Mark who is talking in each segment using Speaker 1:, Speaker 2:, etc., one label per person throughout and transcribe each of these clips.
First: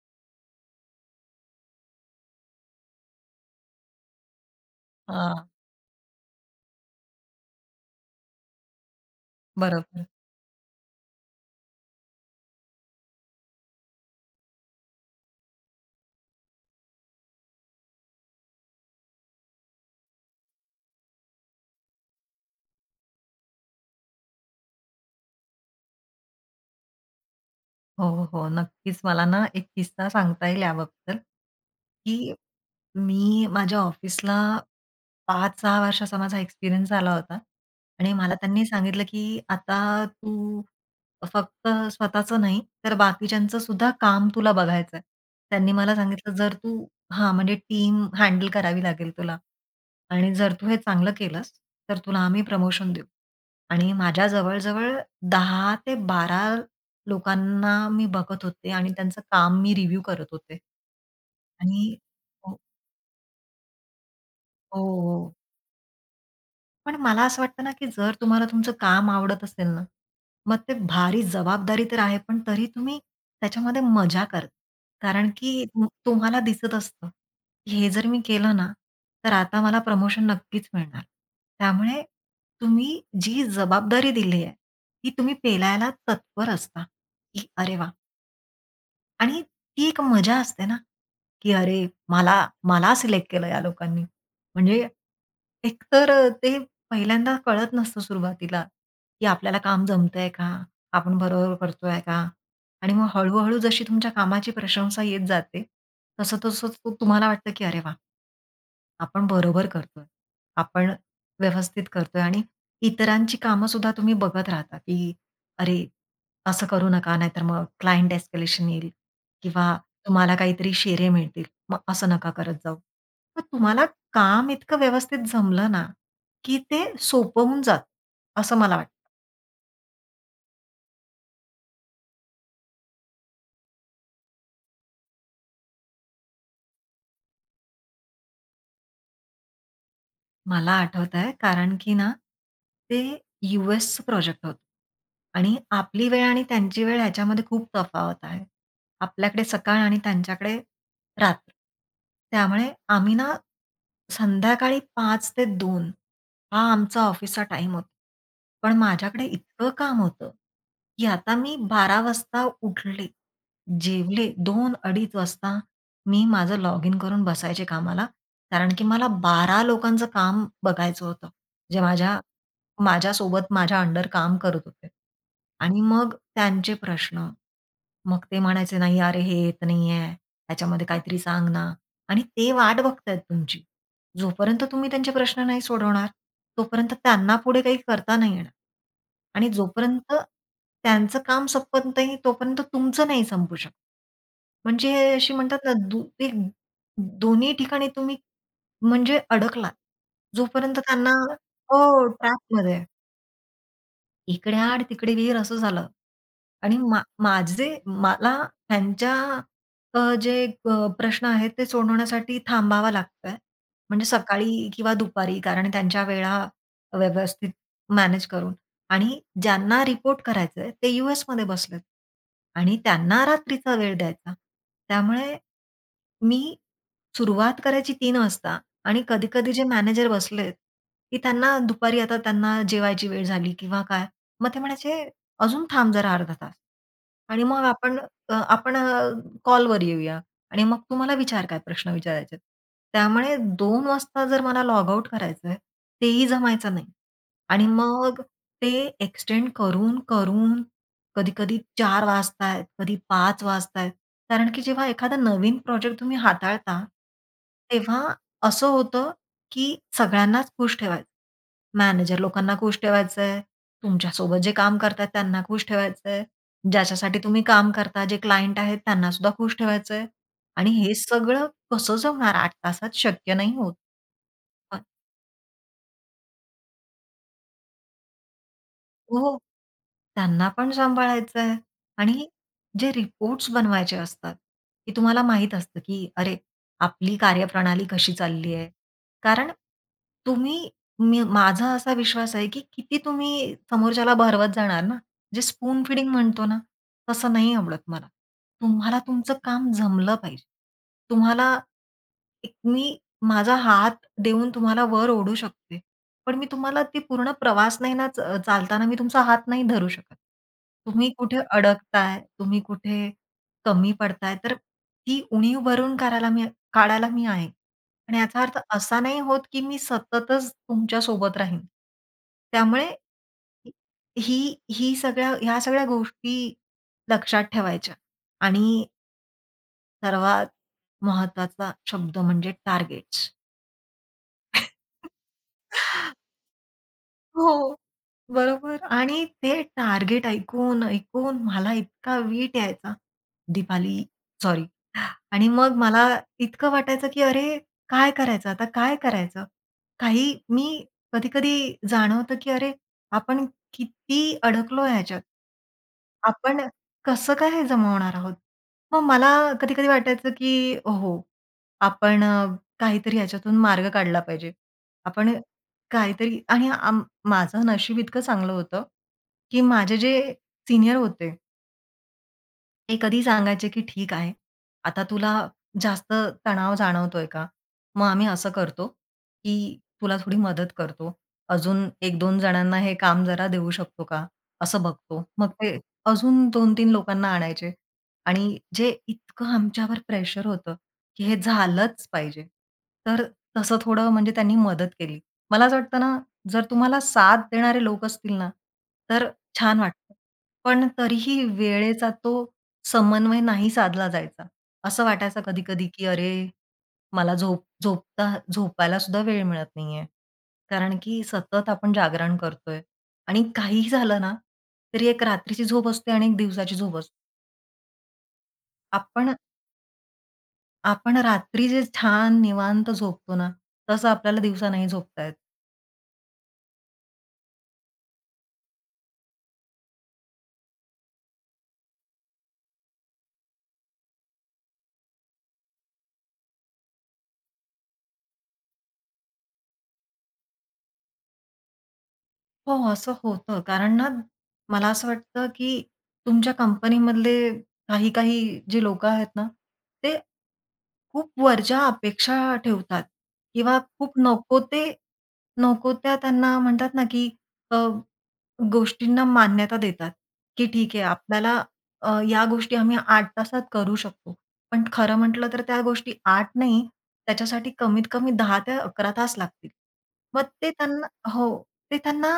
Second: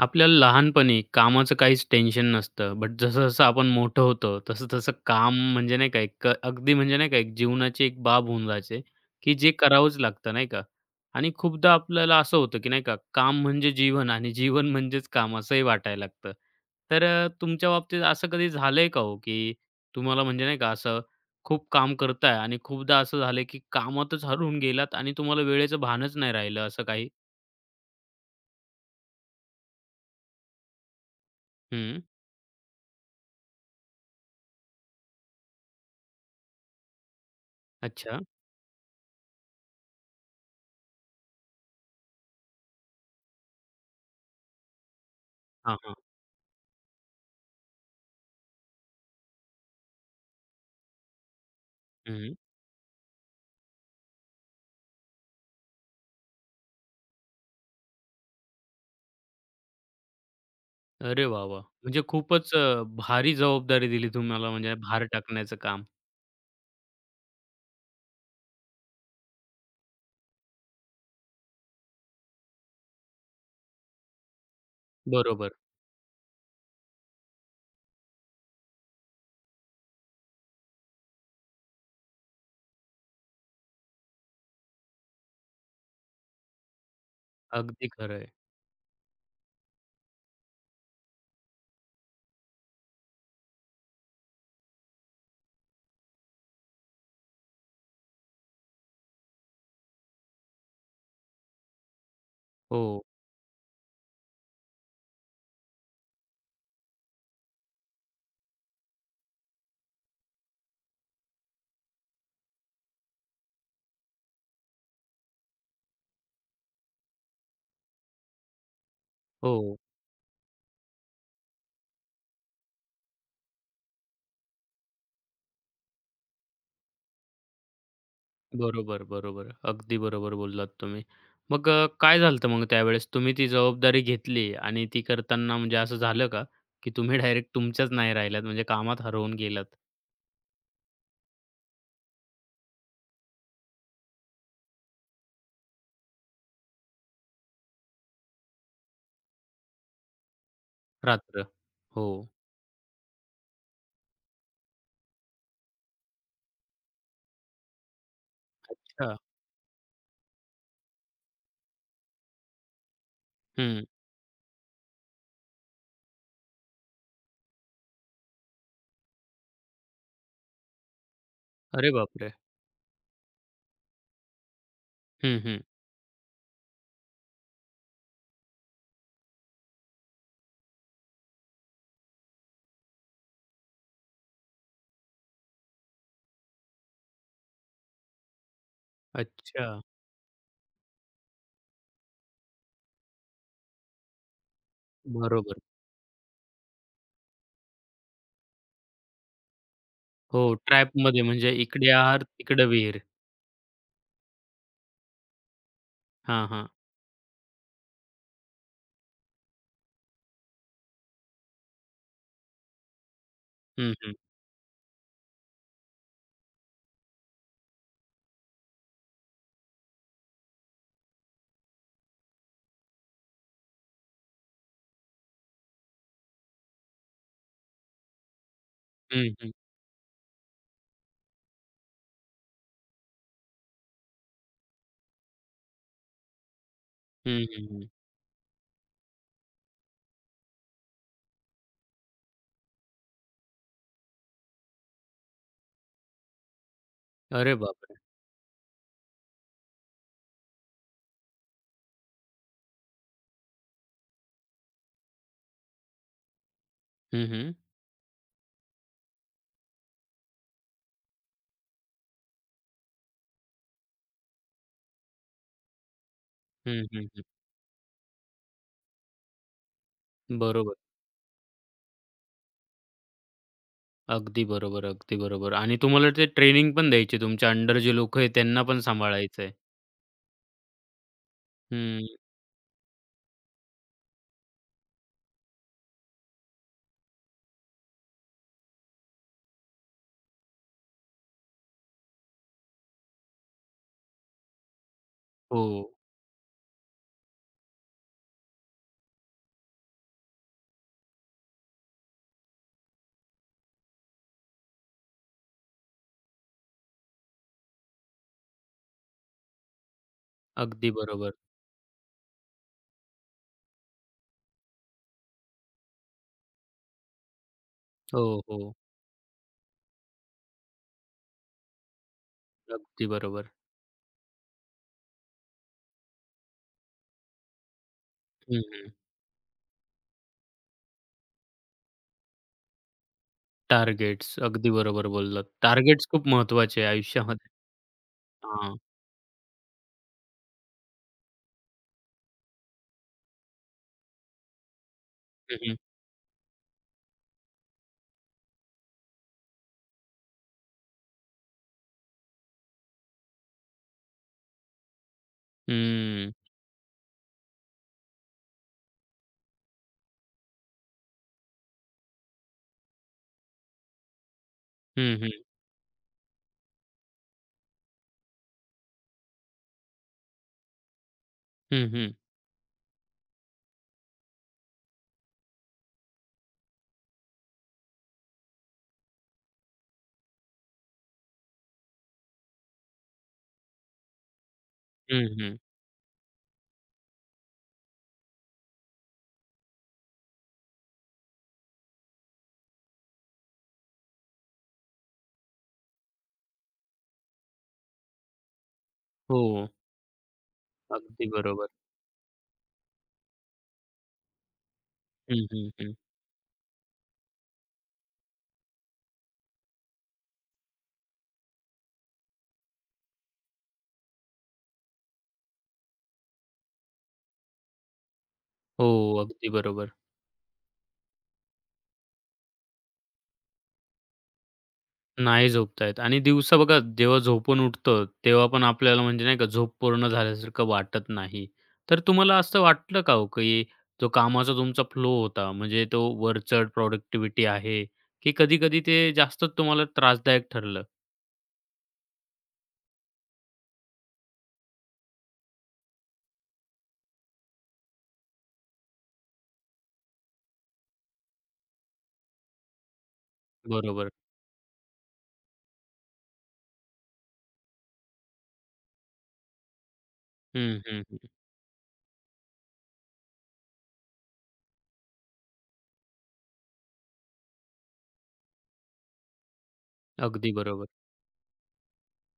Speaker 1: आपल्याला लहानपणी कामाचं काहीच टेन्शन नसतं. बट जसं-जसं आपण मोठं होतो, तसं-तसं काम
Speaker 2: हां,
Speaker 1: म्हणजे नाही का एक अगदी म्हणजे नाही का एक जीवनाची एक बाब होऊन जायचे, की जे करावंच
Speaker 2: बरोबर.
Speaker 1: लागतं नाही का? आणि खूपदा आपल्याला असं होतं, की नाही का काम म्हणजे जीवन आणि जीवन म्हणजेच काम असंही वाटायला लागतं. तर तुमच्या बाबतीत असं कधी झालंय का हो, की तुम्हाला म्हणजे नाही का असं खूप काम करताय आणि खूपदा असं झालंय, की कामातच हरवून गेलात आणि तुम्हाला वेळेचं भानच नाही राहिलं असं काही?
Speaker 2: हो, हो, हो. नक्कीच मला ना एक किस्सा सांगता येईल याबद्दल,
Speaker 1: हं.
Speaker 2: की मी माझ्या ऑफिसला 5-6 वर्षाचा माझा एक्सपिरियन्स झाला होता आणि
Speaker 1: अच्छा.
Speaker 2: मला त्यांनी सांगितलं, की "आता तू फक्त स्वतःचं नाही, तर बाकीच्यांचं सुद्धा काम तुला बघायचंय." त्यांनी
Speaker 1: हां,
Speaker 2: मला
Speaker 1: हां.
Speaker 2: सांगितलं, "जर तू" हां, म्हणजे टीम हँडल करावी लागेल तुला आणि "जर तू हे चांगलं केलंस, तर तुला आम्ही प्रमोशन देऊ." आणि माझ्या जवळ-जवळ 10 ते 12 लोकांना मी बघत होते आणि त्यांचं काम मी रिव्ह्यू करत होते.
Speaker 1: अरे वाह, वाह!
Speaker 2: आणि
Speaker 1: म्हणजे खूपच
Speaker 2: हो,
Speaker 1: अ, भारी जबाबदारी दिली तुम्हाला म्हणजे
Speaker 2: हो,
Speaker 1: भार
Speaker 2: हो.
Speaker 1: टाकण्याचं काम.
Speaker 2: पण मला असं वाटतं ना, की जर तुम्हाला तुमचं काम आवडत असेल ना, मग ते भारी जबाबदारी तर आहे, पण तरी तुम्ही त्याच्यामध्ये मजा करा. कारण
Speaker 1: बरोबर.
Speaker 2: की तुम्हाला दिसत असतं, की हे जर मी केलं ना, तर आता मला प्रमोशन नक्कीच मिळणार. त्यामुळे तुम्ही जी जबाबदारी दिली आहे, ती तुम्ही पेलायला तत्पर असता, की "अरे
Speaker 1: अगदी
Speaker 2: वाह!"
Speaker 1: खरं आहे.
Speaker 2: आणि ती एक मजा असते ना, की अरे मला मला सिलेक्ट केलं या लोकांनी. म्हणजे एकतर ते पहिल्यांदा कळत नसतं सुरुवातीला, की आपल्याला काम जमतंय का? आपण बरोबर करतोय का? आणि
Speaker 1: हो,
Speaker 2: मग हळू-हळू जशी तुमच्या कामाची प्रशंसा येत जाते, तसं-तसं तुम्हाला वाटतं, की अरे वाह! आपण बरोबर करतोय. आपण व्यवस्थित करतोय आणि इतरांची कामंसुद्धा तुम्ही बघत राहता, की "अरे, असं करू नका, नाहीतर मग क्लायंट एस्केलेशन येईल किंवा
Speaker 1: हो.
Speaker 2: तुम्हाला काहीतरी शेरे मिळतील. मग असं नका करत जाऊ." मग तुम्हाला काम इतकं व्यवस्थित जमलं ना, की ते सोपं होऊन असं मला
Speaker 1: बरोबर,
Speaker 2: वाटतं.
Speaker 1: बरोबर. अगदी बरोबर बोललात तुम्ही. मग काय झालं होतं मग त्यावेळेस? तुम्ही ती जबाबदारी घेतली आणि ती करताना म्हणजे असं झालं का, की तुम्ही डायरेक्ट तुमच्याच नाही राहिल्यात म्हणजे कामात हरवून गेलात
Speaker 2: मला आठवतंय कारण की ना, ते यूएसचं प्रोजेक्ट होतं आणि आपली वेळ आणि त्यांची वेळ ह्याच्यामध्ये खूप तफावत आहे. आपल्याकडे सकाळ आणि त्यांच्याकडे
Speaker 1: रात्र?
Speaker 2: रात्र.
Speaker 1: हो.
Speaker 2: त्यामुळे आम्ही ना, संध्याकाळी पाच ते दोन हा आमचा ऑफिसचा टाईम होता. पण
Speaker 1: अच्छा.
Speaker 2: माझ्याकडे इतकं काम होतं, की आता मी 12 वाजता उठले,
Speaker 1: हं.
Speaker 2: जेवले 2:00-2:30 वाजता मी माझं लॉग इन करून बसायचे कामाला. कारण की मला बारा लोकांचं काम बघायचं होतं. जे
Speaker 1: अरे बापरे!
Speaker 2: माझ्यासोबत माझ्या अंडर काम करत होते.
Speaker 1: हं, हं.
Speaker 2: आणि मग त्यांचे प्रश्न. मग ते म्हणायचे, "नाही अरे, हे येत नाहीये. त्याच्यामध्ये काहीतरी सांग ना." आणि ते वाट बघतायत तुमची. जोपर्यंत तुम्ही त्यांचे प्रश्न नाही सोडवणार, तोपर्यंत त्यांना पुढे काही करता नाही येणार. आणि
Speaker 1: अच्छा.
Speaker 2: जोपर्यंत त्यांचं काम संपत नाही, तोपर्यंत तुमचं नाही संपू शकत. म्हणजे अशी म्हणतात
Speaker 1: बरोबर.
Speaker 2: ना, एक दोन्ही ठिकाणी तुम्ही म्हणजे अडकलात.
Speaker 1: हो,
Speaker 2: जोपर्यंत त्यांना
Speaker 1: ट्रॅपमध्ये म्हणजे इकडे
Speaker 2: हो,
Speaker 1: आहार तिकडे
Speaker 2: ट्रॅकमध्ये.
Speaker 1: विहीर.
Speaker 2: इकडे आड, तिकडे विहीर असं झालं.
Speaker 1: हां, हां.
Speaker 2: आणि माझे मला त्यांच्या जे प्रश्न आहेत ते सोडवण्यासाठी थांबावा लागतोय.
Speaker 1: हं,
Speaker 2: म्हणजे
Speaker 1: हं.
Speaker 2: सकाळी किंवा दुपारी कारण त्यांच्या वेळा व्यवस्थित मॅनेज करून आणि ज्यांना रिपोर्ट करायचंय ते यू-एसमध्ये बसलेत आणि त्यांना रात्रीचा वेळ द्यायचा. त्यामुळे मी सुरुवात करायची 3:00 वाजता आणि
Speaker 1: हं, हं.
Speaker 2: कधी-कधी जे मॅनेजर बसलेत, की त्यांना दुपारी आता त्यांना जेवायची वेळ झाली किंवा काय, मग ते म्हणायचे अजून थांब जरा अर्धा तास आणि
Speaker 1: हं,
Speaker 2: मग
Speaker 1: हं, हं.
Speaker 2: आपण कॉलवर येऊया आणि मग तुम्हाला विचार काय प्रश्न विचारायचे आहेत. त्यामुळे 2:00 वाजता जर मला लॉग आउट करायचंय, तेही जमायचं नाही
Speaker 1: अरे
Speaker 2: आणि
Speaker 1: बापरे!
Speaker 2: मग ते एक्सटेंड करून, करून कधी-कधी 4:00 वाजतायत, कधी 5:00 वाजतायत. कारण की जेव्हा एखादा नवीन प्रोजेक्ट तुम्ही हाताळता,
Speaker 1: हं, हं.
Speaker 2: तेव्हा असं होतं की सगळ्यांनाच खुश ठेवायचं. मॅनेजर लोकांना खुश ठेवायचंय, तुमच्यासोबत जे काम करतायत त्यांना खुश ठेवायचंय,
Speaker 1: हं, हं,
Speaker 2: ज्याच्यासाठी
Speaker 1: हं.
Speaker 2: तुम्ही काम करता, जे क्लायंट आहेत त्यांना सुद्धा खुश ठेवायचंय आणि
Speaker 1: बरोबर.
Speaker 2: हे सगळं कसं जमणार 8 तासात शक्य नाही होत.
Speaker 1: अगदी बरोबर, अगदी बरोबर आणि तुम्हाला ते ट्रेनिंग पण द्यायची. तुमच्या अंडर जे लोकं आहेत त्यांना पण
Speaker 2: हो.
Speaker 1: सांभाळायचंय.
Speaker 2: त्यांना पण सांभाळायचं आहे
Speaker 1: हं.
Speaker 2: आणि जे रिपोर्ट्स बनवायचे असतात, की तुम्हाला माहीत असतं, की अरे, आपली कार्यप्रणाली कशी चालली आहे. कारण तुम्ही मी माझा असा विश्वास आहे, की किती तुम्ही समोरच्याला भरवत जाणार ना. जे
Speaker 1: हो.
Speaker 2: स्पून फिडिंग म्हणतो ना, तसं नाही आवडत मला. तुम्हाला तुमचं काम जमलं पाहिजे. तुम्हाला मी माझा हात देऊन तुम्हाला वर ओढू शकते. पण मी तुम्हाला ती पूर्ण प्रवास नाही ना, चालताना मी तुमचा हात नाही धरू शकत.
Speaker 1: अगदी
Speaker 2: तुम्ही
Speaker 1: बरोबर.
Speaker 2: कुठे अडकताय, तुम्ही कुठे कमी पडताय, तर ती उणीव भरून करायला मी काढायला मी आहे. आणि
Speaker 1: हो,
Speaker 2: याचा अर्थ
Speaker 1: हो.
Speaker 2: असा नाही होत, की मी सततच तुमच्या सोबत राहीन. त्यामुळे
Speaker 1: अगदी बरोबर.
Speaker 2: ही ही सगळ्या ह्या सगळ्या गोष्टी लक्षात ठेवायच्या.
Speaker 1: हं,
Speaker 2: आणि
Speaker 1: हं.
Speaker 2: सर्वात महत्त्वाचा शब्द म्हणजे टार्गेट्स.
Speaker 1: टार्गेट्स. अगदी बरोबर बोललात. टार्गेट्स खूप महत्त्वाचे आहे आयुष्यामध्ये.
Speaker 2: हो,
Speaker 1: हां.
Speaker 2: बरोबर आणि ते टार्गेट ऐकून, ऐकून मला इतका वीट यायचा. दिवाळी सॉरी आणि
Speaker 1: हं,
Speaker 2: मग
Speaker 1: हं.
Speaker 2: मला इतकं वाटायचं, की अरे काय करायचं आता? काय करायचं? काही मी कधी-कधी जाणवतं, की अरे आपण किती अडकलो ह्याच्यात.
Speaker 1: हं.
Speaker 2: आपण कसं काय हे जमवणार आहोत? मग मला कधी-कधी वाटायचं, की "ओहो, आपण काहीतरी ह्याच्यातून मार्ग काढला पाहिजे."
Speaker 1: हं, हं.
Speaker 2: आपण काहीतरी आणि आम माझं नशीब इतकं चांगलं होतं, की माझे जे सीनियर होते
Speaker 1: हं, हं.
Speaker 2: ते कधी सांगायचे, की "ठीक आहे, आता तुला जास्त तणाव जाणवतोय का?" मग आम्ही असं करतो, की "तुला थोडी मदत करतो. अजून एक दोन जणांना हे काम जरा देऊ शकतो का?" असं बघतो.
Speaker 1: हं,
Speaker 2: मग
Speaker 1: हं.
Speaker 2: ते अजून 2-3 लोकांना आणायचे आणि जे इतकं आमच्यावर प्रेशर होतं, की हे झालंच पाहिजे. तर तसं थोडं म्हणजे त्यांनी मदत केली. मला असं वाटतं ना, जर तुम्हाला साथ देणारे लोक असतील ना, तर
Speaker 1: हो.
Speaker 2: छान वाटतं. पण
Speaker 1: अगदी
Speaker 2: तरीही
Speaker 1: बरोबर.
Speaker 2: वेळेचा तो समन्वय नाही साधला जायचा. असं वाटायचं
Speaker 1: हं, हं,
Speaker 2: कधी-कधी,
Speaker 1: हं.
Speaker 2: की अरे, मला झोपायला सुद्धा वेळ मिळत नाहीये. कारण की सतत आपण जागरण करतोय आणि काहीही झालं ना, तरी एक रात्रीची झोप असते आणि एक दिवसाची झोप असते.
Speaker 1: हो.
Speaker 2: आपण
Speaker 1: अगदी बरोबर.
Speaker 2: आपण रात्री जे छान निवांत झोपतो ना, तसं आपल्याला दिवसा नाही झोपता येत.
Speaker 1: नाही झोपतायत आणि दिवसा बघा जेव्हा झोपून उठतो, तेव्हा पण आपल्याला म्हणजे नाही का झोप पूर्ण झाल्यासारखं वाटत नाही. तर तुम्हाला असं वाटलं का हो, की जो कामाचा तुमचा फ्लो होता म्हणजे तो वरचढ प्रॉडक्टिव्हिटी आहे, की कधी-कधी ते जास्तच तुम्हाला त्रासदायक ठरलं?
Speaker 2: हो, असं होतं. कारण ना, मला असं वाटतं, की तुमच्या कंपनीमधले काही-काही जे लोकं आहेत ना, ते खूप वरच्या अपेक्षा ठेवतात किंवा
Speaker 1: बरोबर.
Speaker 2: खूप नको ते नको त्या त्यांना म्हणतात ना, की अ, गोष्टींना मान्यता देतात, की
Speaker 1: हं,
Speaker 2: ठीक
Speaker 1: हं,
Speaker 2: आहे
Speaker 1: हं.
Speaker 2: आपल्याला या गोष्टी आम्ही 8 तासात करू शकतो. पण खरं म्हटलं तर त्या गोष्टी 8 नाही, त्याच्यासाठी कमीत कमी 10 ते 11 तास लागतील. मग
Speaker 1: अगदी
Speaker 2: ते
Speaker 1: बरोबर.
Speaker 2: त्यांना हो, ते त्यांना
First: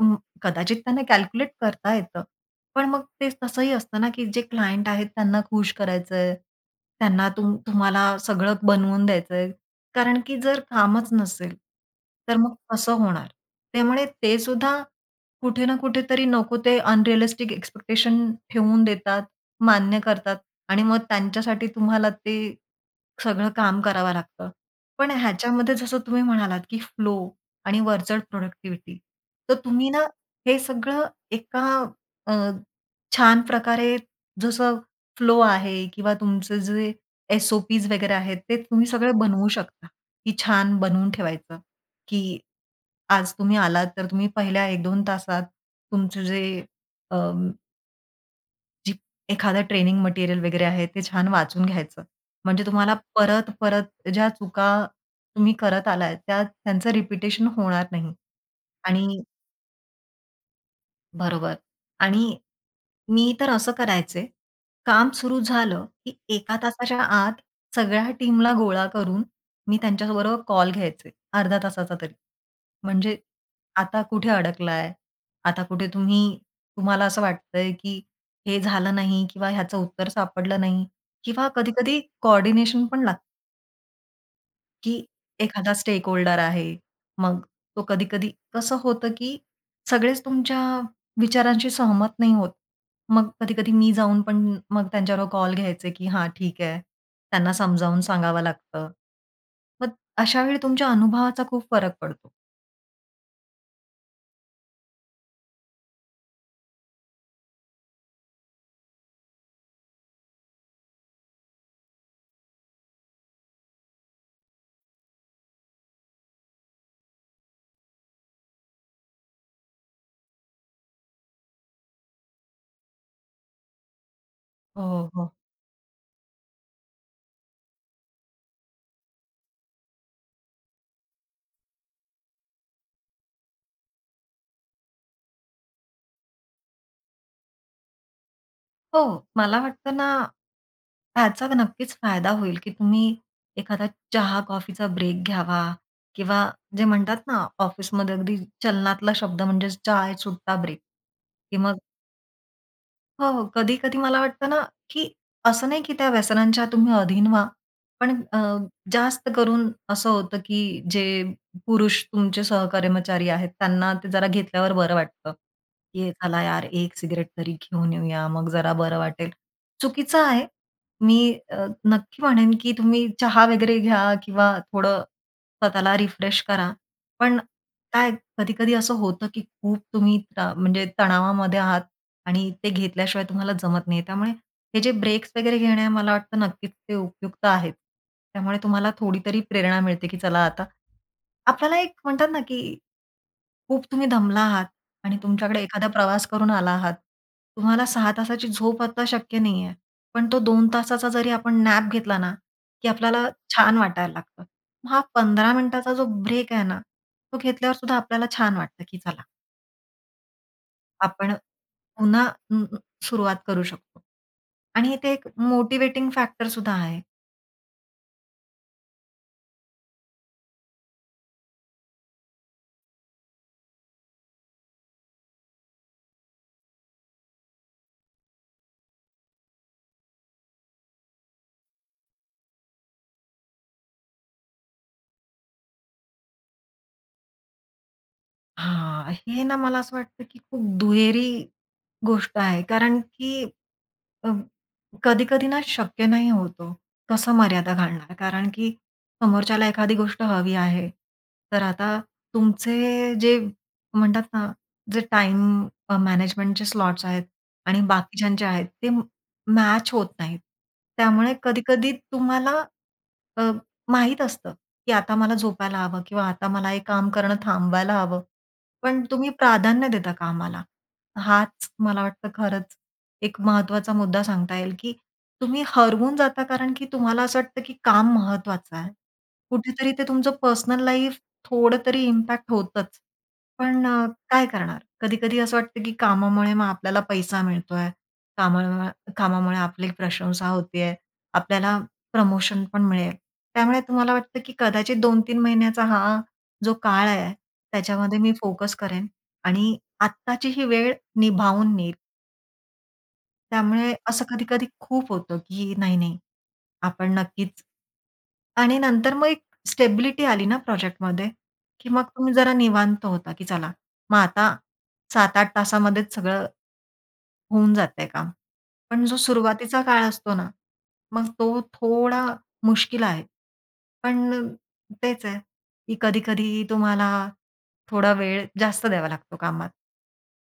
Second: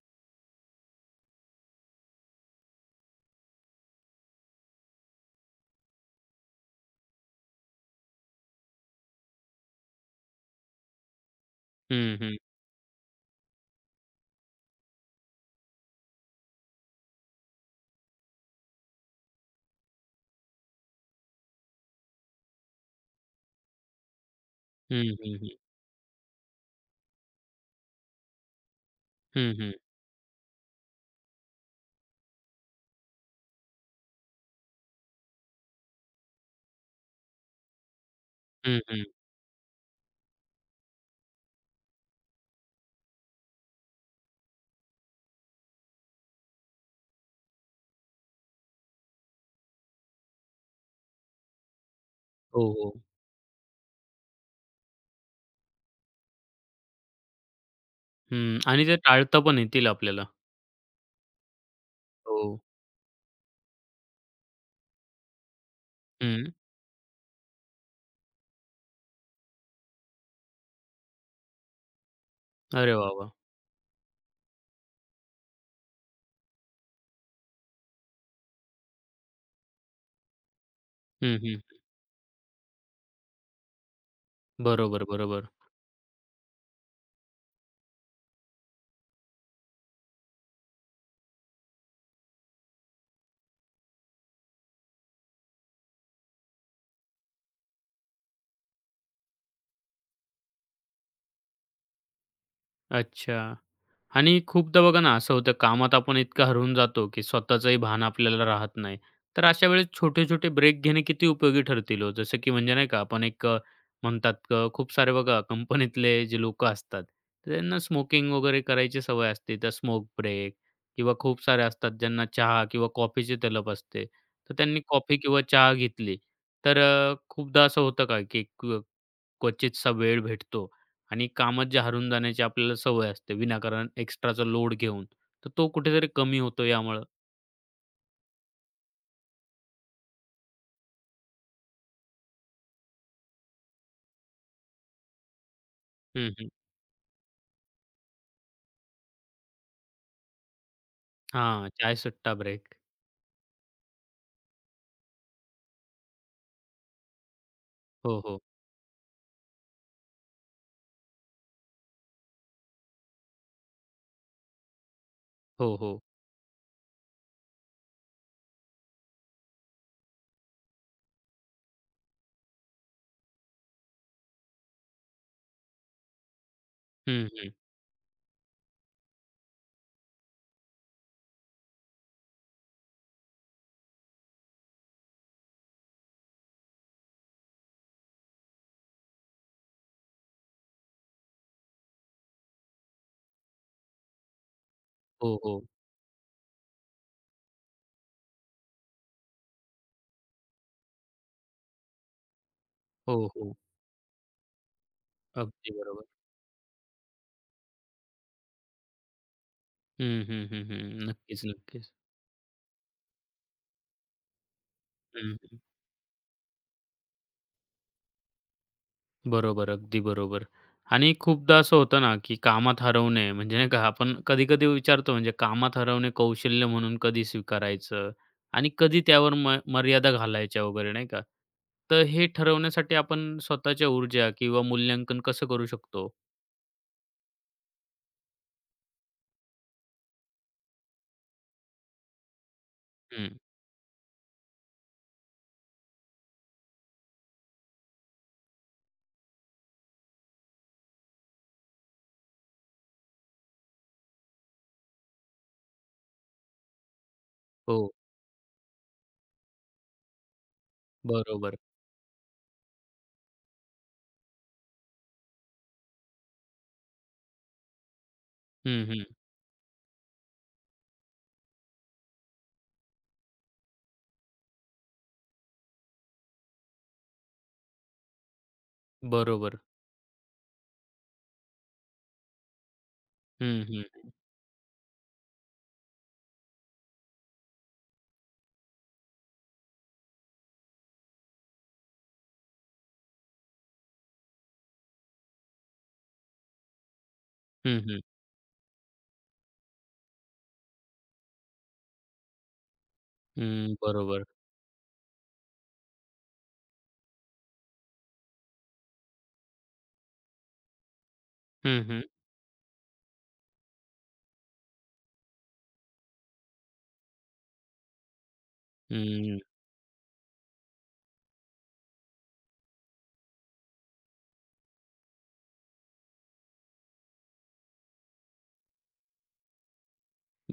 Speaker 2: अं, कदाचित त्यांना कॅल्क्युलेट करता येतं. पण मग ते तसंही असतं ना, की जे क्लायंट आहेत त्यांना खुश करायचंय. त्यांना तुम तुम्हाला सगळं बनवून द्यायचंय. कारण की जर कामच नसेल,
Speaker 1: हं,
Speaker 2: तर
Speaker 1: हं.
Speaker 2: मग कसं होणार? त्यामुळे ते सुद्धा कुठे ना कुठेतरी नको ते अनरिअलिस्टिक एक्स्पेक्टेशन ठेवून देतात, मान्य करतात आणि मग त्यांच्यासाठी तुम्हाला ते सगळं काम करावं लागतं.
Speaker 1: हं,
Speaker 2: पण
Speaker 1: हं, हं.
Speaker 2: ह्याच्यामध्ये जसं तुम्ही म्हणालात, की फ्लो आणि वरचढ प्रोडक्टिव्हिटी. तर
Speaker 1: हं, हं.
Speaker 2: तुम्ही ना हे सगळं एका अ, छान प्रकारे जसं फ्लो आहे किंवा तुमचे जे एस ओ वगैरे आहेत, ते तुम्ही
Speaker 1: हं,
Speaker 2: सगळे बनवू शकता, की छान बनवून ठेवायचं, की आज तुम्ही आलात तर तुम्ही पहिल्या 1-2 तासात तुमचे जे अ, जी एखादं ट्रेनिंग मटेरियल वगैरे आहे, ते छान वाचून घ्यायचं.
Speaker 1: हो,
Speaker 2: म्हणजे
Speaker 1: हो.
Speaker 2: तुम्हाला परत-परत ज्या चुका तुम्ही करत आलाय, त्यांचं रिपिटेशन होणार नाही.
Speaker 1: हं. आणि ते
Speaker 2: आणि
Speaker 1: टाळता पण येतील आपल्याला.
Speaker 2: बरोबर. आणि
Speaker 1: हो.
Speaker 2: मी तर असं करायचे, काम सुरू झालं, की
Speaker 1: हं.
Speaker 2: एका तासाच्या आत सगळ्या टीमला गोळा करून मी त्यांच्याबरोबर कॉल घ्यायचे, अर्धा तासाचा तरी.
Speaker 1: अरे वाह,
Speaker 2: म्हणजे
Speaker 1: वाह!
Speaker 2: आता कुठे अडकलाय? आता कुठे तुम्ही तुम्हाला असं वाटतंय, की हे झालं नाही किंवा ह्याचं उत्तर सापडलं नाही
Speaker 1: हं,
Speaker 2: किंवा
Speaker 1: हं.
Speaker 2: कधी-कधी कोऑर्डिनेशन पण लागतं. की
Speaker 1: बरोबर, बरोबर.
Speaker 2: एखादा स्टेक होल्डर आहे. मग तो कधी-कधी कसं होतं, की सगळेच तुमच्या विचारांशी सहमत नाही होत. मग कधी-कधी मी जाऊन पण मग त्यांच्यावर कॉल घ्यायचे, की "हां, ठीक आहे." त्यांना समजावून सांगावं लागतं. मग अशा वेळी तुमच्या अनुभवाचा खूप फरक पडतो.
Speaker 1: अच्छा. आणि खूपदा बघा ना, असं होतं कामात आपण इतकं हरवून जातो, की स्वतःचंही भान आपल्याला राहत नाही. तर अशा वेळेस छोटे-छोटे ब्रेक घेणे किती उपयोगी ठरतील हो? जसं की म्हणजे नाही का आपण एक म्हणतात खूप सारे बघा कंपनीतले जे लोकं असतात, त्यांना स्मोकिंग वगैरे करायची सवय असते. तर स्मोक ब्रेक किंवा खूप सारे असतात ज्यांना चहा किंवा कॉफीची तलप असते. तर त्यांनी
Speaker 2: हो,
Speaker 1: कॉफी
Speaker 2: हो.
Speaker 1: किंवा चहा घेतली, तर खूपदा असं होतं का, की क्वचितचा वेळ भेटतो आणि कामात जे हरून जाण्याची आपल्याला सवय असते विनाकारण एक्स्ट्राचा लोड घेऊन, तर तो कुठेतरी कमी होतो यामुळं.
Speaker 2: हो, मला वाटतं ना, ह्याचा नक्कीच फायदा होईल, की तुम्ही एखादा चहा, कॉफीचा ब्रेक घ्यावा
Speaker 1: हं,
Speaker 2: किंवा
Speaker 1: हं.
Speaker 2: जे म्हणतात ना, ऑफिसमध्ये अगदी चलनातला शब्द म्हणजे चाय सुट्टा ब्रेक, की
Speaker 1: हां,
Speaker 2: मग
Speaker 1: चायसुट्टा ब्रेक.
Speaker 2: हो, हो. कधी-कधी मला वाटतं ना, की असं नाही की त्या व्यसनांच्या तुम्ही अधीन व्हा. पण
Speaker 1: हो, हो.
Speaker 2: जास्त करून असं होतं की जे पुरुष तुमचे सहकर्मचारी आहेत, त्यांना ते जरा घेतल्यावर बरं वाटतं,
Speaker 1: हो, हो.
Speaker 2: की "चला यार, एक सिगरेट तरी घेऊन येऊया, मग जरा बरं वाटेल." चुकीचं आहे. मी नक्की म्हणेन की तुम्ही चहा वगैरे घ्या किंवा थोडं स्वतःला रिफ्रेश करा.
Speaker 1: हं,
Speaker 2: पण
Speaker 1: हं.
Speaker 2: काय कधी-कधी असं होतं, की खूप तुम्ही म्हणजे तणावामध्ये आहात आणि ते घेतल्याशिवाय तुम्हाला जमत नाही. त्यामुळे हे जे ब्रेक्स वगैरे घेणे मला वाटतं नक्कीच ते उपयुक्त आहेत. त्यामुळे तुम्हाला थोडी तरी प्रेरणा मिळते, की चला आता आपल्याला एक म्हणतात ना, की खूप तुम्ही दमला आहात आणि
Speaker 1: हो,
Speaker 2: तुमच्याकडे
Speaker 1: हो.
Speaker 2: एखादा प्रवास करून आला आहात. तुम्हाला 6 तासाची झोप आता शक्य नाहीये. पण तो 2 तासाचा जरी आपण नॅप घेतला ना, की
Speaker 1: हो,
Speaker 2: आपल्याला
Speaker 1: हो.
Speaker 2: छान वाटायला लागतं. मग हा 15
Speaker 1: अगदी
Speaker 2: मिनिटाचा जो
Speaker 1: बरोबर.
Speaker 2: ब्रेक आहे ना, तो घेतल्यावर सुद्धा आपल्याला छान वाटतं, की चला
Speaker 1: हं, हं, हं, हं.
Speaker 2: आपण
Speaker 1: नक्कीच, नक्कीच.
Speaker 2: पुन्हा अ, सुरुवात करू शकतो. आणि ते एक
Speaker 1: हं,
Speaker 2: मोटिव्हेटिंग फॅक्टर सुद्धा आहे.
Speaker 1: बरोबर, अगदी बरोबर. आणि खूपदा असं होतं ना, की कामात हरवणे म्हणजे नाही का आपण कधी-कधी विचारतो म्हणजे कामात हरवणे कौशल्य म्हणून कधी स्वीकारायचं आणि कधी त्यावर मर्यादा घालायच्या वगैरे नाही का? तर हे ठरवण्यासाठी आपण स्वतःच्या ऊर्जा किंवा मूल्यांकन कसं करू शकतो?
Speaker 2: हां, हे ना मला असं वाटतं, की खूप दुहेरी गोष्ट आहे. कारण की
Speaker 1: हं.
Speaker 2: अ, कधी-कधी ना शक्य नाही होतो, ओ. कसं मर्यादा घालणार? कारण की समोरच्याला एखादी गोष्ट हवी आहे. तर आता तुमचे जे म्हणतात ना, जे टाईम मॅनेजमेंटचे स्लॉट्स आहेत
Speaker 1: हो,
Speaker 2: आणि बाकीच्यांचे आहेत, ते मॅच होत नाहीत. त्यामुळे
Speaker 1: बरोबर.
Speaker 2: कधी-कधी तुम्हाला अ, माहीत असतं, की आता मला झोपायला हवं किंवा आता मला हे काम करणं थांबवायला हवं.
Speaker 1: हं,
Speaker 2: पण
Speaker 1: हं.
Speaker 2: तुम्ही प्राधान्य देता कामाला. हाच मला वाटतं खरंच एक महत्त्वाचा मुद्दा सांगता येईल, की तुम्ही हरवून जाता कारण की तुम्हाला असं वाटतं, की काम महत्त्वाचं आहे.
Speaker 1: बरोबर.
Speaker 2: कुठेतरी ते तुमचं पर्सनल लाईफ थोडं तरी इम्पॅक्ट होतंच.
Speaker 1: हं, हं.
Speaker 2: पण काय करणार? कधी-कधी असं वाटतं, की कामामुळे मग आपल्याला पैसा मिळतोय, कामामुळे कामामुळे आपली प्रशंसा होतेय, आपल्याला प्रमोशन पण मिळेल. त्यामुळे तुम्हाला वाटतं, की कदाचित 2-3 महिन्याचा हा जो काळ आहे,
Speaker 1: हं, हं.
Speaker 2: त्याच्यामध्ये मी फोकस करेन आणि आत्ताची ही वेळ निभावून नेईल.
Speaker 1: हं,
Speaker 2: त्यामुळे
Speaker 1: बरोबर.
Speaker 2: असं कधी-कधी खूप होतं, की नाही आपण नक्कीच आणि नंतर मग एक स्टेबिलिटी आली ना प्रोजेक्टमध्ये,
Speaker 1: हं,
Speaker 2: की
Speaker 1: हं.
Speaker 2: मग तुम्ही जरा निवांत होता, की चला मग आता 7-8 तासामध्येच सगळं होऊन जातंय काम. पण जो
Speaker 1: हं.
Speaker 2: सुरुवातीचा काळ असतो ना, मग तो थोडा मुश्किल आहे. पण तेच आहे, की कधी-कधी तुम्हाला थोडा वेळ जास्त द्यावा लागतो कामात.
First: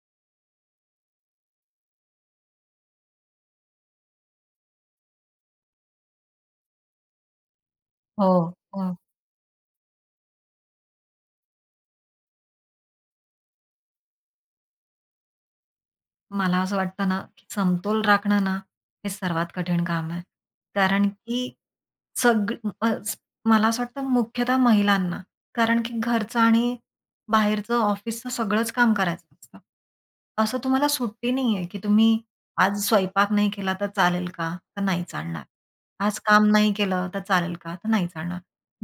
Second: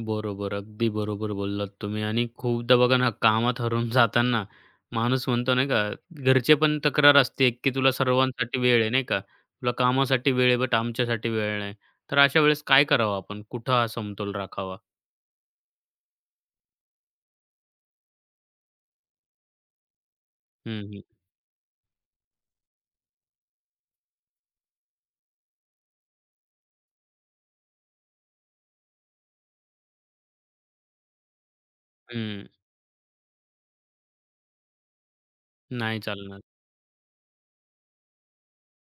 Speaker 1: बरोबर. अगदी बरोबर बोललात तुम्ही आणि खूपदा बघा ना, कामात हरवून जाताना माणूस म्हणतो नाही का, घरचे पण तक्रार असते, की तुला
Speaker 2: हो,
Speaker 1: सर्वांसाठी वेळ आहे,
Speaker 2: हो.
Speaker 1: नाही का? तुला कामासाठी वेळ आहे, बट आमच्यासाठी वेळ नाही. तर अशा वेळेस काय करावं आपण? कुठं हा समतोल राखावा?
Speaker 2: मला असं वाटतं ना, की समतोल राखणं ना, हे सर्वात कठीण काम आहे.
Speaker 1: हं, हं.
Speaker 2: कारण की सग अ, स- मला असं वाटतं मुख्यतः महिलांना. कारण की घरचं आणि बाहेरचं, ऑफिसचं सगळंच काम करायचं असतं. असं तुम्हाला सुट्टी नाहीये, की तुम्ही
Speaker 1: हं.
Speaker 2: आज स्वयंपाक नाही केला तर चालेल का? तर नाही चालणार.
Speaker 1: नाही
Speaker 2: आज
Speaker 1: चालणार.
Speaker 2: काम नाही केलं तर चालेल का? तर नाही चालणार.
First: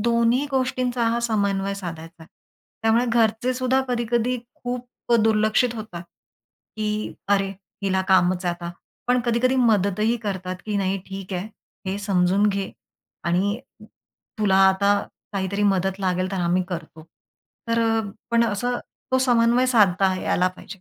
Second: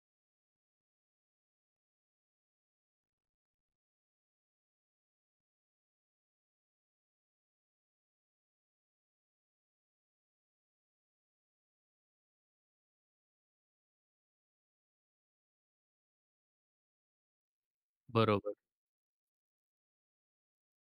Speaker 2: दोन्ही गोष्टींचा हा समन्वय साधायचा आहे. त्यामुळे घरचे सुद्धा कधी-कधी खूप दुर्लक्षित होतात, की "अरे, हिला कामच आहे आता." पण कधी-कधी मदतही करतात, की "नाही, ठीक आहे. हे समजून घे आणि तुला आता काहीतरी मदत लागेल तर आम्ही करतो." तर पण
Speaker 1: बरोबर.
Speaker 2: असं तो समन्वय साधता यायला पाहिजे.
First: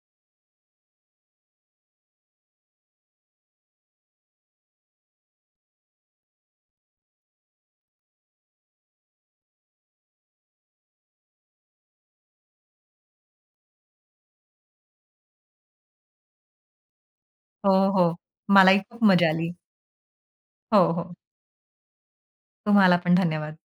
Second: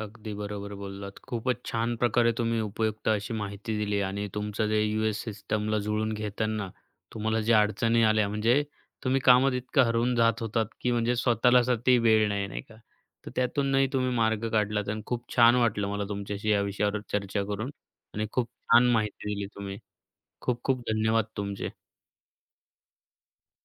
Speaker 1: अगदी बरोबर बोललात. खूपच छान प्रकारे तुम्ही उपयुक्त अशी माहिती दिली आणि तुमचं जे यू-एस सिस्टमला जुळून घेताना तुम्हाला ज्या अडचणी आल्या, म्हणजे तुम्ही कामात इतकं हरवून जात होतात, की म्हणजे स्वतःलासाठी वेळ नाही, नाही का? तर त्यातूनही तुम्ही मार्ग काढलात आणि खूप छान वाटलं मला तुमच्याशी या विषयावर चर्चा करून
Speaker 2: हो, हो.
Speaker 1: आणि खूप
Speaker 2: मलाही
Speaker 1: छान
Speaker 2: खूप मजा
Speaker 1: माहिती दिली
Speaker 2: आली.
Speaker 1: तुम्ही. खूप खूप
Speaker 2: हो, हो.
Speaker 1: धन्यवाद तुमचे.
Speaker 2: तुम्हाला पण धन्यवाद.